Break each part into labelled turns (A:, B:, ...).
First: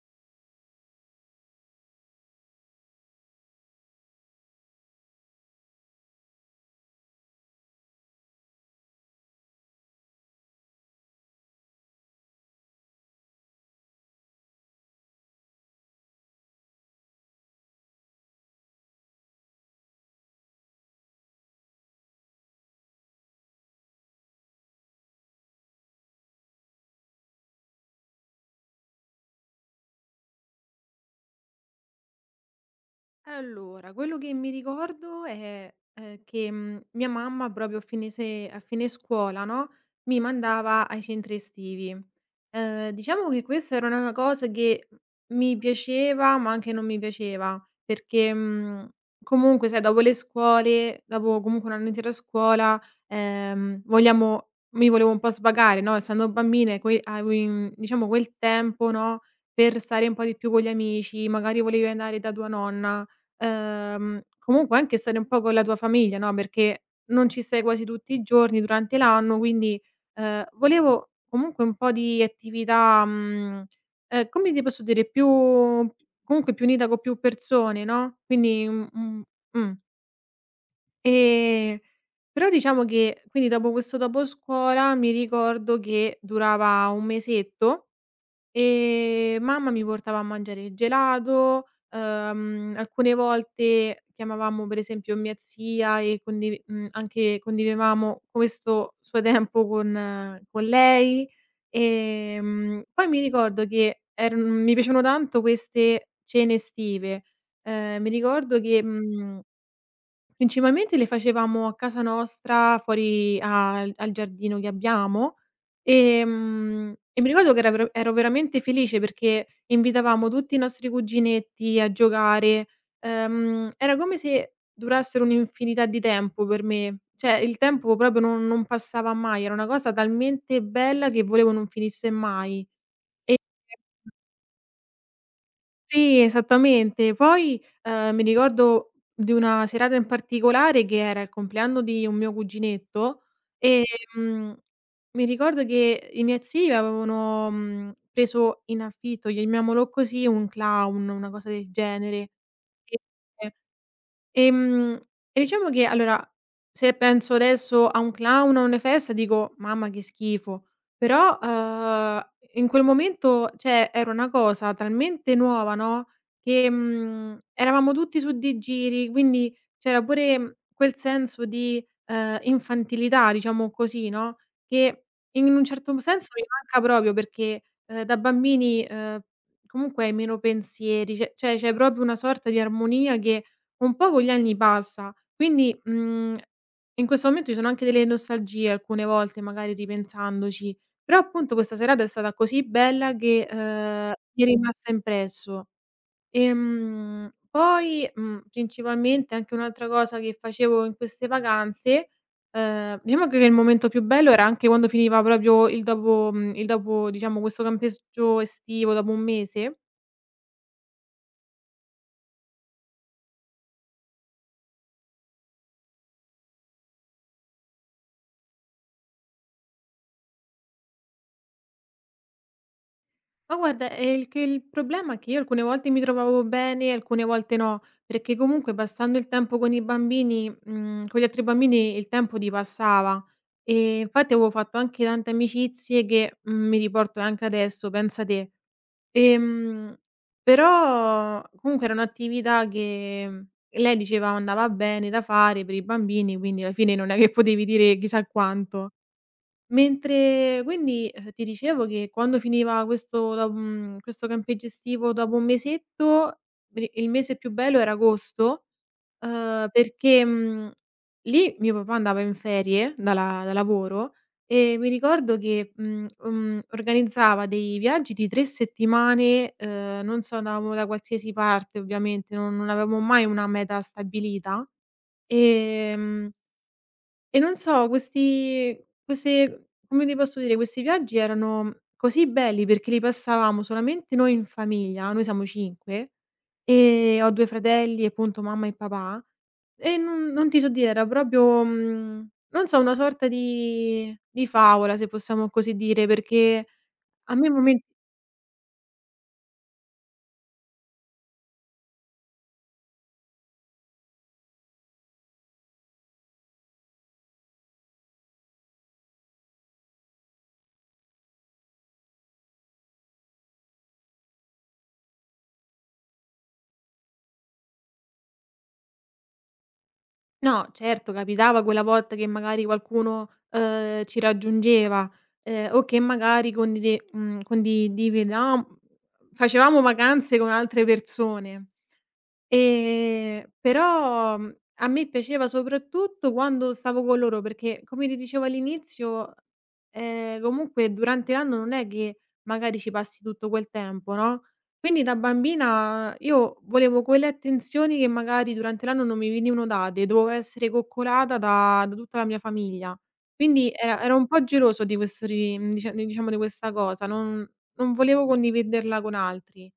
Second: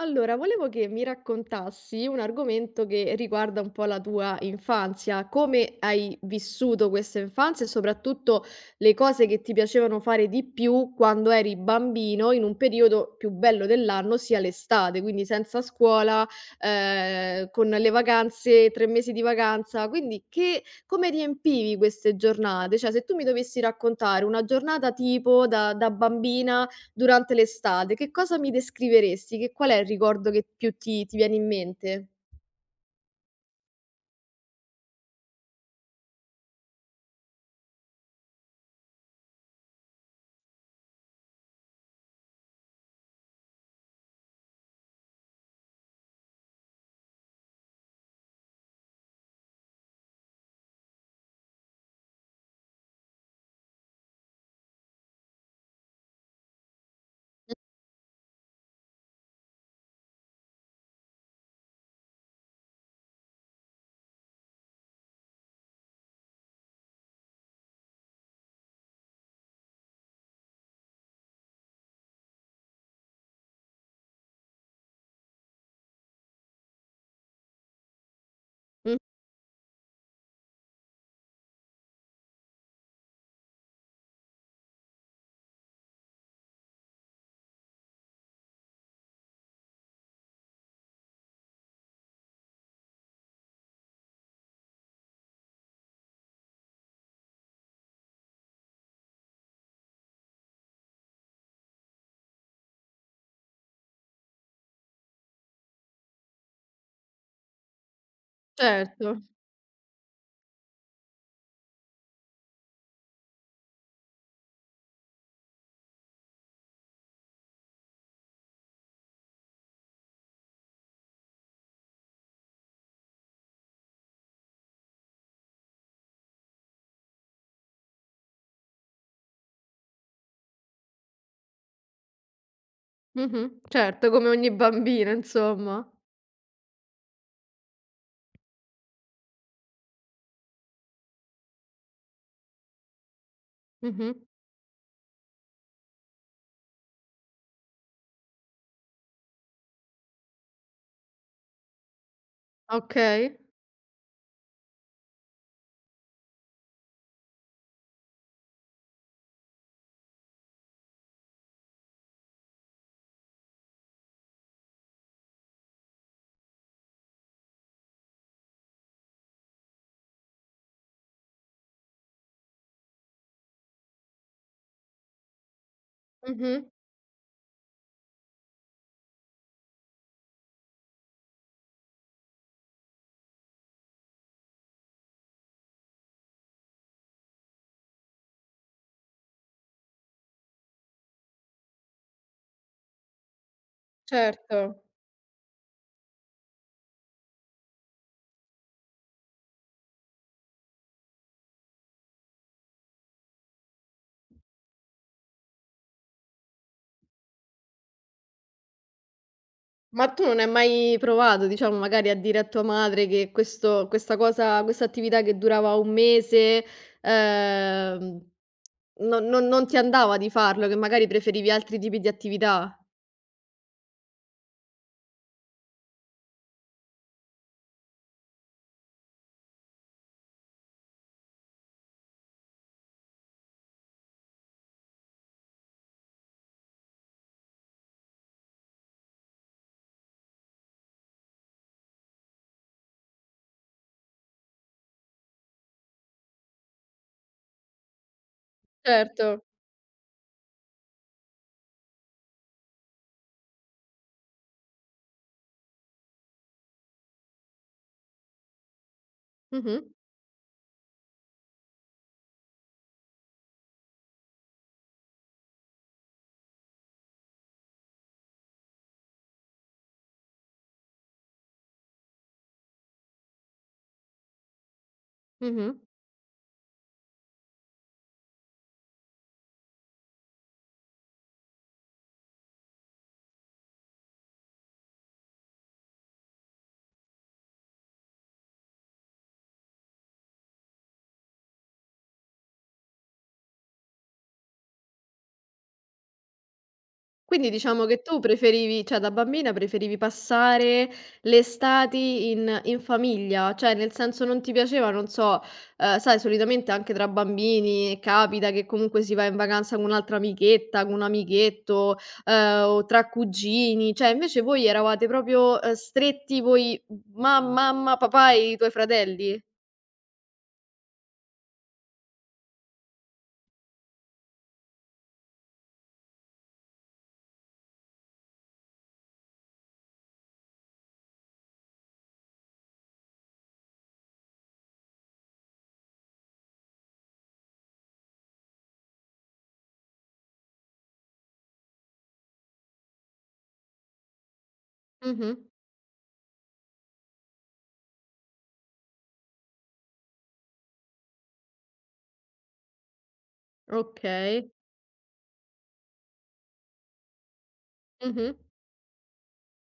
A: Allora, volevo che mi raccontassi un argomento che riguarda un po' la tua infanzia, come hai vissuto questa infanzia e soprattutto le cose che ti piacevano fare di più quando eri bambino in un periodo più bello dell'anno, sia l'estate, quindi senza scuola, con le vacanze, 3 mesi di vacanza. Quindi come riempivi queste giornate? Cioè, se tu mi dovessi raccontare una giornata tipo da bambina, durante l'estate, che cosa mi descriveresti? Che qual è il ricordo che più ti viene in mente?
B: Allora, quello che mi ricordo è, che, mia mamma proprio a fine scuola, no, mi mandava ai centri estivi. Diciamo che questa era una cosa che mi piaceva, ma anche non mi piaceva, perché, comunque sai dopo le scuole, dopo comunque un anno intero a scuola, vogliamo mi volevo un po' svagare, no, essendo bambina que avevo in diciamo quel tempo, no, per stare un po' di più con gli amici, magari volevi andare da tua nonna. Comunque anche stare un po' con la tua famiglia, no, perché non ci sei quasi tutti i giorni durante l'anno, quindi, volevo comunque un po' di attività, come ti posso dire, più comunque più unita con più persone, no, quindi un
A: Mh,
B: un mh. Ehm, Però diciamo che quindi dopo questo doposcuola mi ricordo che durava 1 mesetto. Mamma mi portava a mangiare il gelato, alcune volte chiamavamo per esempio mia zia e anche condividevamo questo suo tempo con lei. Poi mi ricordo che eran mi piacevano tanto queste cene estive. Mi ricordo che,
A: certo.
B: mhmm principalmente le facevamo a casa nostra, fuori al giardino che abbiamo, e mi ricordo che era ver ero veramente felice perché invitavamo tutti i nostri cuginetti a giocare, era come se durassero un'infinità di tempo per me, cioè il tempo proprio non passava mai, era una cosa talmente bella che volevo non finisse mai. E
A: Mh-mh. Certo, come ogni bambina insomma.
B: sì, esattamente. Poi, mi ricordo di una serata in particolare che era il compleanno di un mio cuginetto,
A: Mh-mh.
B: ehm, mi ricordo che i miei zii avevano, preso in affitto, chiamiamolo così, un clown, una cosa del genere.
A: Okay.
B: E Ehm, e diciamo che allora, se penso adesso a un clown, o a una festa, dico: "Mamma che schifo", però, in quel momento, cioè, era una cosa talmente nuova, no, che, eravamo tutti su di giri, quindi c'era pure quel senso di, infantilità, diciamo così, no, che in un certo senso mi
A: Mh-mh.
B: manca proprio perché, da bambini, comunque hai meno pensieri, cioè c'è proprio una sorta di armonia che un po' con gli anni passa, quindi, in questo momento ci sono anche delle nostalgie alcune volte, magari ripensandoci, però appunto questa serata è stata così bella che, mi è
A: Certo.
B: rimasta impresso. Poi, principalmente anche un'altra cosa che facevo in queste vacanze, diciamo che il momento più bello era anche quando finiva proprio il dopo diciamo questo campeggio estivo, dopo un mese.
A: Ma tu non hai mai provato, diciamo, magari a dire a tua madre che questo questa cosa questa attività che durava 1 mese, ehm, non ti andava di farlo, che magari preferivi altri tipi di attività?
B: Ma guarda, il problema è che io alcune volte mi trovavo bene, alcune volte no, perché comunque passando il tempo con gli altri bambini il tempo ti passava. Infatti avevo fatto anche tante amicizie che, mi riporto anche adesso, pensa te. Ehm, Però comunque era un'attività che lei diceva andava bene da fare per i bambini, quindi alla fine non è che potevi dire chissà quanto.
A: Certo.
B: Mentre quindi, ti dicevo che quando finiva questo campeggio estivo dopo un mesetto, pri il mese più bello era agosto,
A: Mh-mh.
B: perché, lì mio papà andava in ferie dalla da lavoro e mi ricordo che, organizzava dei viaggi di 3 settimane, non so, andavamo da qualsiasi parte ovviamente, non avevamo mai una meta stabilita,
A: Mh-mh.
B: ehm e non so, questi queste come ti posso dire, questi viaggi erano così belli perché li passavamo solamente noi in famiglia, noi siamo 5 e ho 2 fratelli e appunto mamma e papà, e non ti so dire, era proprio, non so, una sorta di favola, se possiamo così dire, perché a me
A: Quindi
B: momen
A: diciamo che tu preferivi, cioè da bambina preferivi passare le estati in famiglia, cioè nel senso non ti piaceva, non so, sai, solitamente anche tra bambini capita che comunque si va in vacanza con un'altra amichetta, con un amichetto, o tra cugini, cioè invece voi eravate proprio, stretti voi ma mamma, papà e i tuoi fratelli?
B: no, certo, capitava quella volta che magari qualcuno, ci raggiungeva, o che magari condide mhmm, condividevamo facevamo vacanze con altre persone. Però, a me piaceva soprattutto quando stavo con loro, perché come ti dicevo all'inizio, comunque durante l'anno non è che magari ci passi tutto quel tempo, no, quindi da
A: Mh-mh.
B: bambina io volevo quelle attenzioni che magari durante l'anno non mi venivano date, dovevo essere coccolata da tutta la mia famiglia. Quindi era Ero un po'
A: Okay.
B: geloso di questo ri mhmm, dicia diciamo di questa cosa, non non volevo
A: Mh-mh.
B: condividerla con altri.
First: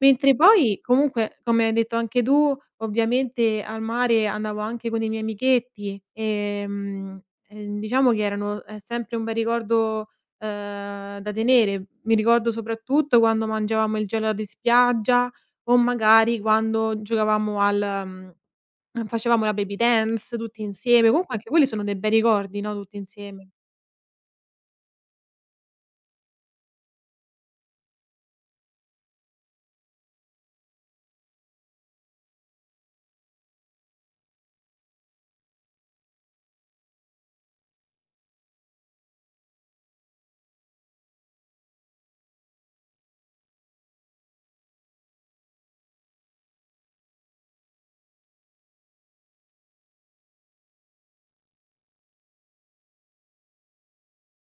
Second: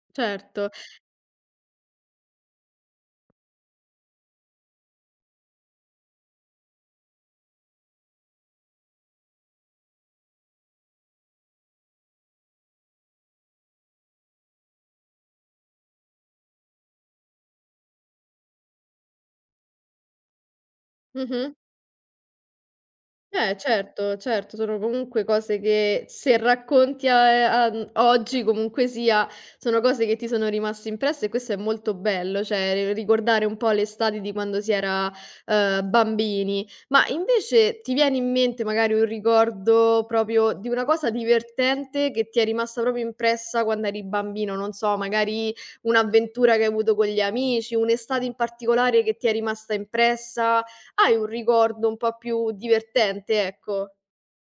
B: Mentre
A: Certo.
B: poi comunque, come hai detto anche tu, ovviamente al mare andavo anche con i miei amichetti, diciamo che erano è sempre un bel ricordo, da tenere. Mi ricordo soprattutto quando mangiavamo il gelato di spiaggia o magari quando giocavamo al mhmm, facevamo la baby dance tutti insieme. Comunque anche
A: Mh-mh.
B: quelli sono dei bei ricordi, no, tutti insieme.
A: Eh certo, certo, sono comunque cose che se racconti a oggi, comunque sia, sono cose che ti sono rimaste impresse e questo è molto bello, cioè ri ricordare un po' l'estate di quando si era, bambini. Ma invece ti viene in mente magari un ricordo proprio di una cosa divertente che ti è rimasta proprio impressa quando eri bambino? Non so, magari un'avventura che hai avuto con gli amici, un'estate in particolare che ti è rimasta impressa? Hai un ricordo un po' più divertente, ecco.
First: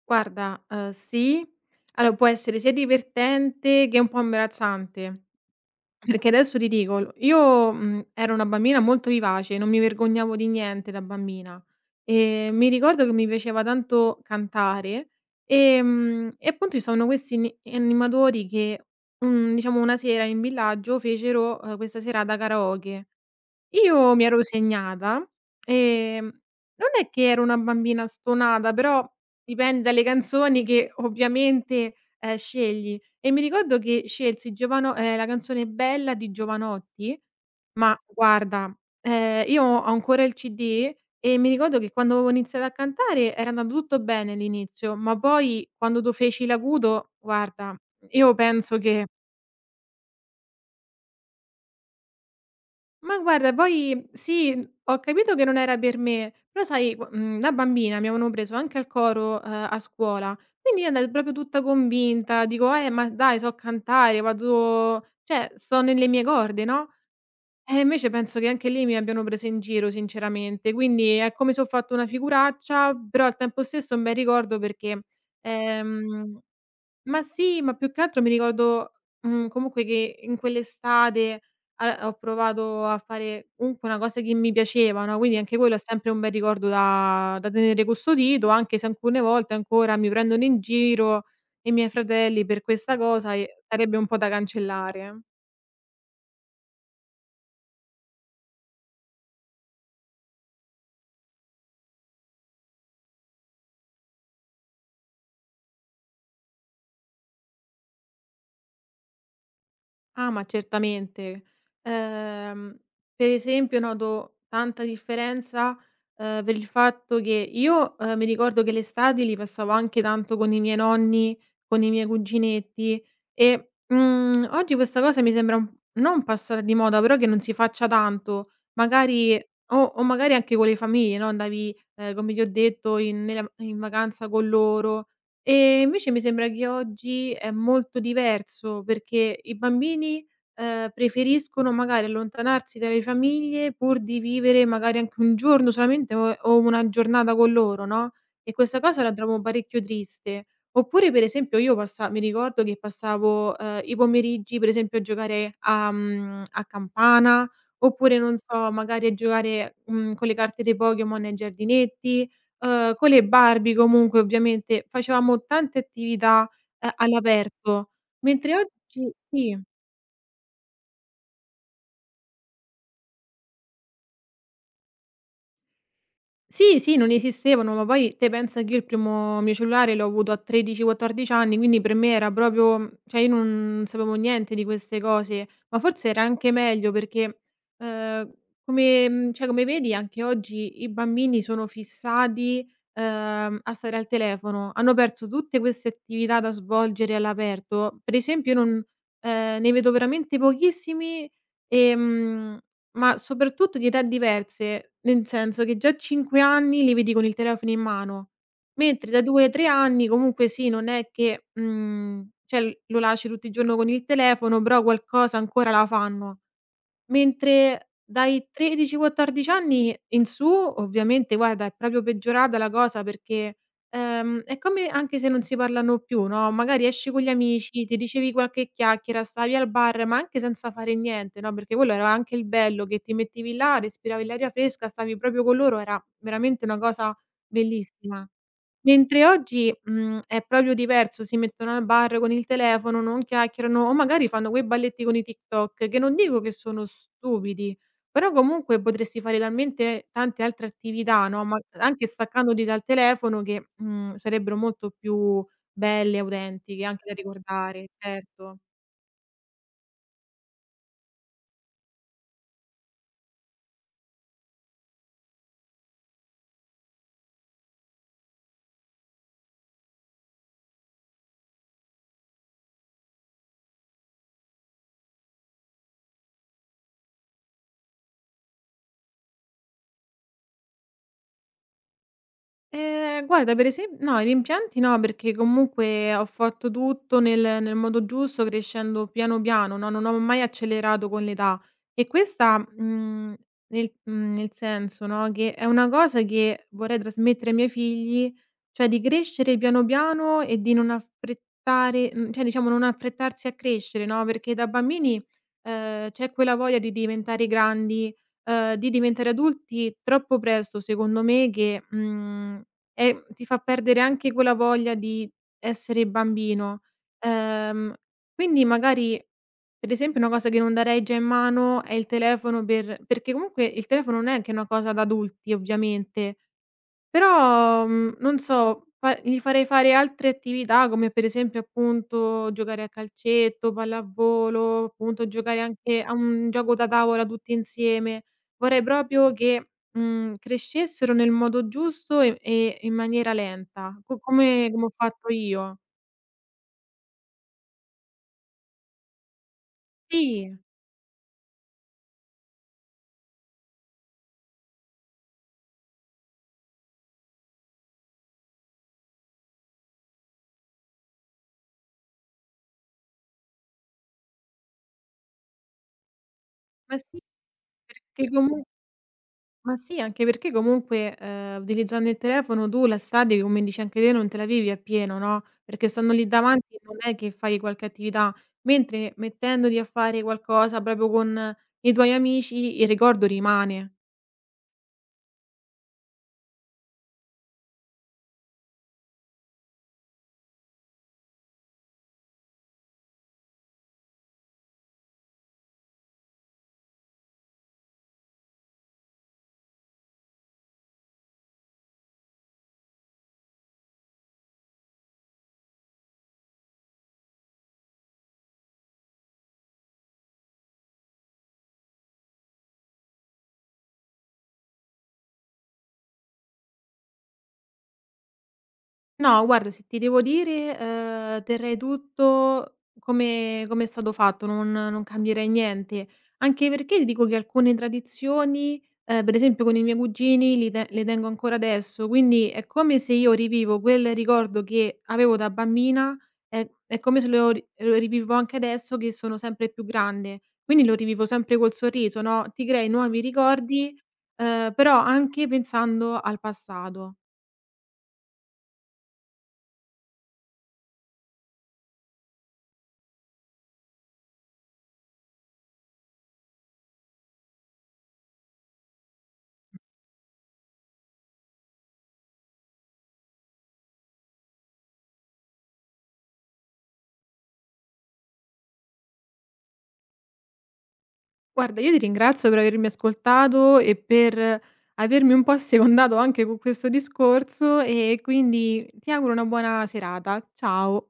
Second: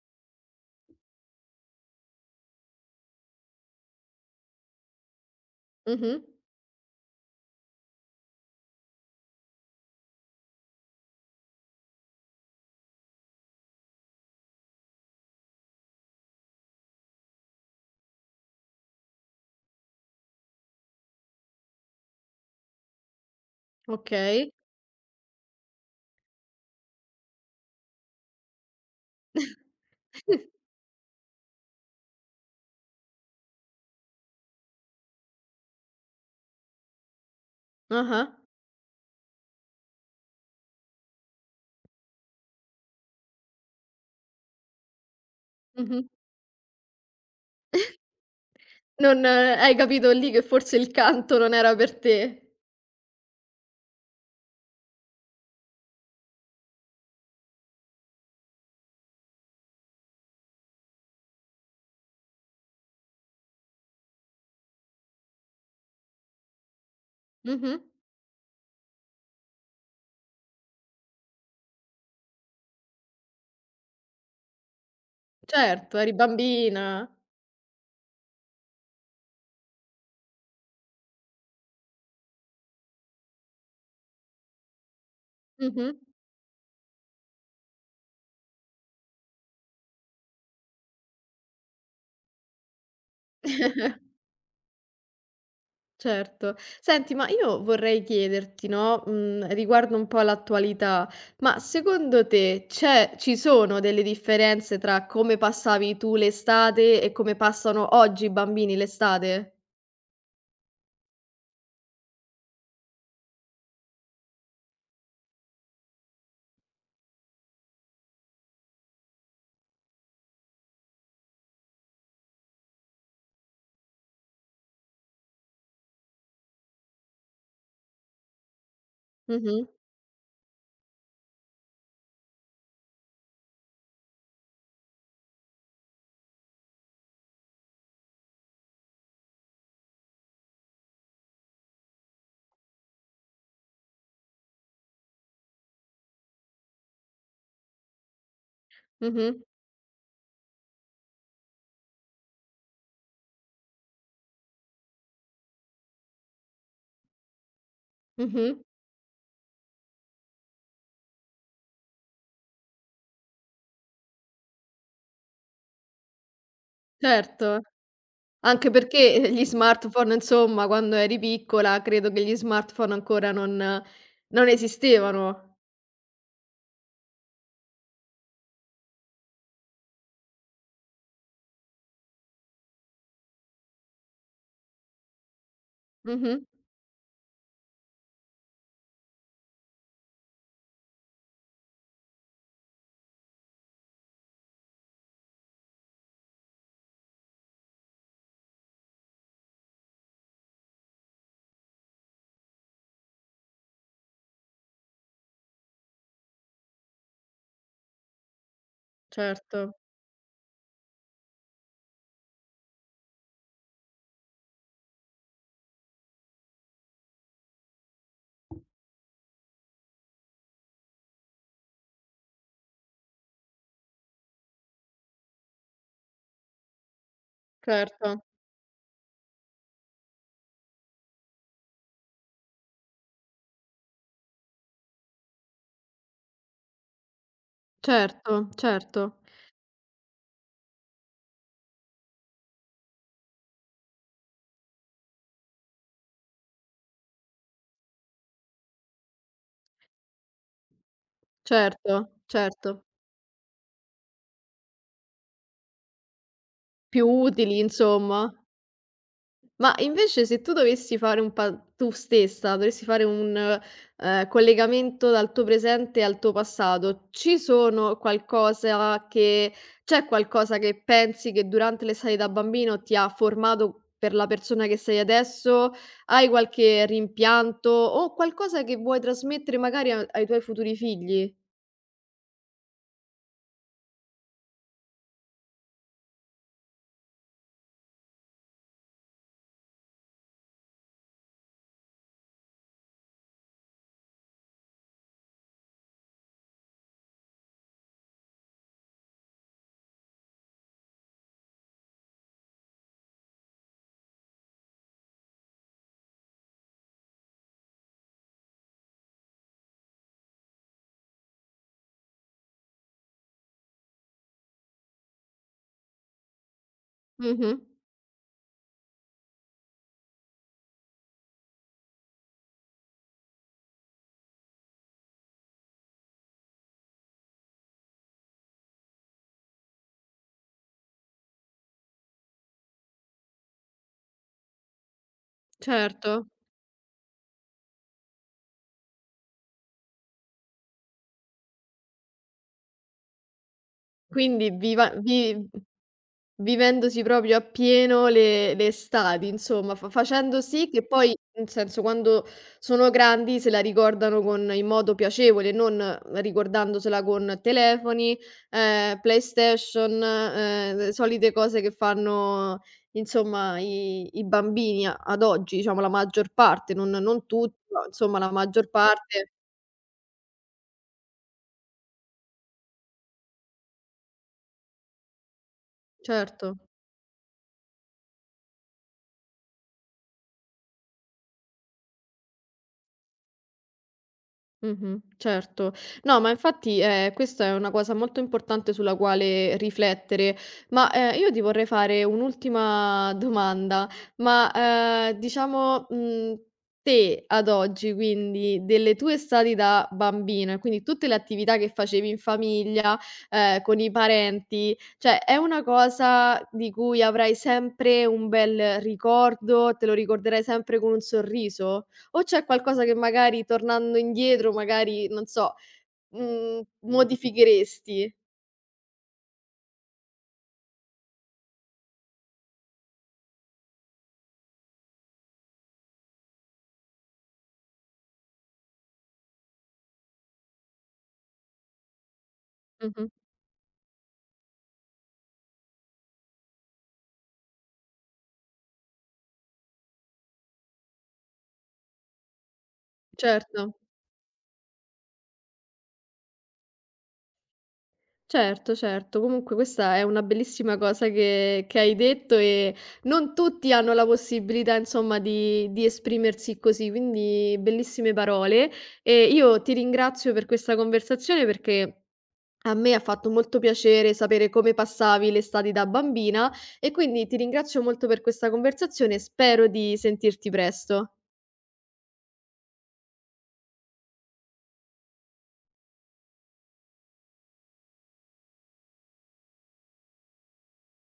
B: Guarda, sì. Allora può essere sia divertente che un po' imbarazzante.
A: Mh-mh.
B: Perché adesso ti dico, io, ero una bambina molto vivace, non mi vergognavo di niente da bambina. Mi ricordo che mi piaceva tanto cantare, e appunto ci sono questi ni animatori che, diciamo una sera in villaggio fecero, questa serata karaoke. Io mi ero
A: Okay.
B: segnata, non è che ero una bambina stonata, però dipende dalle canzoni che ovviamente, scegli. E mi ricordo che scelsi Giovano la canzone "Bella" di Jovanotti, ma
A: Ah-ah.
B: guarda, io ho ancora il CD e mi ricordo che quando avevo iniziato a cantare era andato tutto bene all'inizio, ma poi quando
A: Mh-mh.
B: tu feci l'acuto, guarda, io penso che.
A: Non hai capito lì che forse il canto non era per te.
B: Ma guarda, poi sì, ho capito che non era per me, però sai, da bambina mi avevano preso anche al coro, a scuola, quindi io andai proprio tutta convinta, dico: ma dai, so cantare, vado cioè sto nelle mie corde, no?" E
A: Mh-mh.
B: invece penso che anche lì mi abbiano presa in giro sinceramente, quindi è come se ho fatto una figuraccia, però al tempo stesso un bel ricordo perché,
A: Certo, eri
B: ehm
A: bambina.
B: ma sì, ma più che altro mi ricordo, comunque che in quell'estate a ho provato a fare comunque una cosa che mi piaceva, no, quindi anche quello è
A: Mh-mh.
B: sempre un bel ricordo da tenere custodito, anche se alcune volte ancora mi prendono in giro i miei fratelli per questa cosa e sarebbe un po' da cancellare.
A: Certo. Senti, ma io vorrei chiederti, no, riguardo un po' l'attualità, ma secondo te c'è ci sono delle differenze tra come passavi tu l'estate e come passano oggi i bambini l'estate?
B: Ah, ma certamente. Ehm, per esempio noto tanta differenza, per il fatto che io, mi ricordo che le estati li passavo anche tanto con i miei nonni, con i miei cuginetti e, oggi questa cosa mi sembra un non passata di moda, però che non si faccia tanto. Magari
A: Mh-mh.
B: o magari anche con le famiglie, no, andavi, come ti ho detto in vacanza con loro. Invece mi sembra che oggi è molto diverso, perché i bambini, preferiscono magari allontanarsi dalle famiglie pur di vivere magari anche un giorno solamente o una giornata con loro, no, e questa cosa la
A: Mh-mh.
B: trovo parecchio triste. Oppure per esempio io passa mi ricordo che passavo, i pomeriggi per esempio a giocare a campana, oppure non
A: Mh-mh.
B: so, magari a giocare, con le carte dei Pokémon ai giardinetti. Con le Barbie comunque ovviamente facevamo tante attività,
A: Certo,
B: all'aperto, mentre
A: anche
B: oggi
A: perché, gli
B: sì.
A: smartphone, insomma, quando eri piccola credo che gli smartphone ancora non esistevano.
B: Sì, sì, non esistevano, ma poi te pensa che io il primo mio cellulare l'ho avuto a 13, 14 anni, quindi per me era proprio cioè io non sapevo niente di queste cose, ma forse era
A: Mh-mh.
B: anche meglio perché, ehm, cioè come vedi anche oggi i bambini sono fissati, a stare al telefono, hanno perso tutte queste attività da svolgere all'aperto. Per esempio io non ne vedo veramente pochissimi, ehm ma soprattutto di età diverse, nel senso che già a 5 anni li vedi con il telefono in mano, mentre da 2,
A: Certo,
B: 3 anni comunque sì, non è che, cioè l lo lasci tutto il giorno con il telefono, però qualcosa ancora la fanno. Mentre dai 13, 14 anni in su, ovviamente guarda è proprio peggiorata la cosa perché, è come anche se non si parlano più, no, magari esci con gli amici, ti
A: certo,
B: dicevi qualche chiacchiera, stavi al bar, ma anche senza fare niente, no, perché quello era anche il bello che ti mettevi là, respiravi l'aria fresca, stavi proprio con loro, era veramente una cosa bellissima.
A: certo, certo,
B: Mentre oggi, è proprio diverso, si mettono al bar con il telefono, non chiacchierano o magari fanno quei balletti con i TikTok, che non dico che sono stupidi, però comunque potresti fare talmente tante altre attività, no, ma anche
A: certo,
B: staccandoti dal
A: certo.
B: telefono che, sarebbero molto più belle, autentiche, anche
A: Più
B: da
A: utili
B: ricordare,
A: insomma.
B: certo.
A: Ma invece se tu dovessi fare un pa tu stessa dovessi fare un collegamento dal tuo presente al tuo passato, ci sono qualcosa che c'è qualcosa che pensi che durante l'estate da bambino ti ha formato per la persona che sei adesso? Hai qualche rimpianto o qualcosa che vuoi trasmettere magari a ai tuoi futuri figli?
B: Guarda per esem no, i rimpianti no, perché comunque ho fatto tutto nel modo giusto, crescendo piano piano, no, non ho mai accelerato con l'età. E questa, nel senso, no, che è una cosa che vorrei trasmettere ai miei figli, cioè di crescere piano piano e di non cioè diciamo non affrettarsi a crescere, no, perché da bambini, c'è quella voglia di diventare grandi di diventare adulti troppo presto secondo me che, ti fa perdere anche quella voglia di essere bambino.
A: Mh-mh,
B: Ehm, quindi magari per esempio una cosa che non darei già in mano è il telefono perché comunque il telefono non è che è una cosa da adulti ovviamente, però, non so, fa gli farei fare altre attività, come per esempio appunto giocare a calcetto, pallavolo, appunto giocare anche a
A: certo.
B: un gioco da tavola tutti insieme. Vorrei proprio che, crescessero nel modo giusto e in maniera lenta, co
A: Quindi
B: come come ho
A: viva
B: fatto
A: vi
B: io.
A: Vivendosi proprio appieno le estati, insomma, fa facendo
B: Sì,
A: sì che poi, nel senso, quando sono grandi se la ricordano con in modo piacevole, non ricordandosela con telefoni, PlayStation, solite cose che fanno, insomma, i bambini a ad oggi, diciamo la maggior parte, non
B: ma sì,
A: non tutti, però insomma
B: perché
A: la
B: comu
A: maggior parte.
B: Ma sì, anche perché comunque, utilizzando il telefono tu la stadio, come dici anche te, non te la vivi appieno, no, perché stando lì
A: Certo.
B: davanti non è che fai qualche attività, mentre mettendoti a fare qualcosa proprio con i tuoi amici, il ricordo rimane.
A: Mh-mh, certo. No, ma infatti, questa è una cosa molto importante sulla quale riflettere. Ma, io ti vorrei fare un'ultima domanda, ma, diciamo, te ad oggi, quindi delle tue estati da bambina, e quindi tutte le attività che facevi in famiglia, con i parenti, cioè è una cosa di cui avrai sempre un bel ricordo, te lo ricorderai sempre con un sorriso? O c'è qualcosa che magari tornando indietro, magari, non so, modificheresti?
B: No, guarda, se ti devo dire, terrei tutto come è stato fatto, non cambierei niente. Anche perché ti dico che alcune tradizioni, per esempio con i miei cugini li te le tengo ancora adesso, quindi è come
A: Mh-mh.
B: se io rivivo quel ricordo che avevo da bambina, è come se lo rivivo anche adesso che sono sempre più grande. Quindi lo rivivo sempre col sorriso, no, ti crei nuovi
A: Certo,
B: ricordi, però anche pensando al passato.
A: certo, certo. Comunque questa è una bellissima cosa che hai detto e non tutti hanno la possibilità, insomma, di esprimersi così, quindi bellissime parole. E io ti ringrazio per questa conversazione perché a me ha fatto molto piacere sapere come passavi le estati da bambina e quindi ti ringrazio molto per questa conversazione e spero di sentirti presto.
B: Guarda, io ti ringrazio per avermi ascoltato e per avermi un po' assecondato anche con questo discorso e quindi ti auguro una buona serata. Ciao.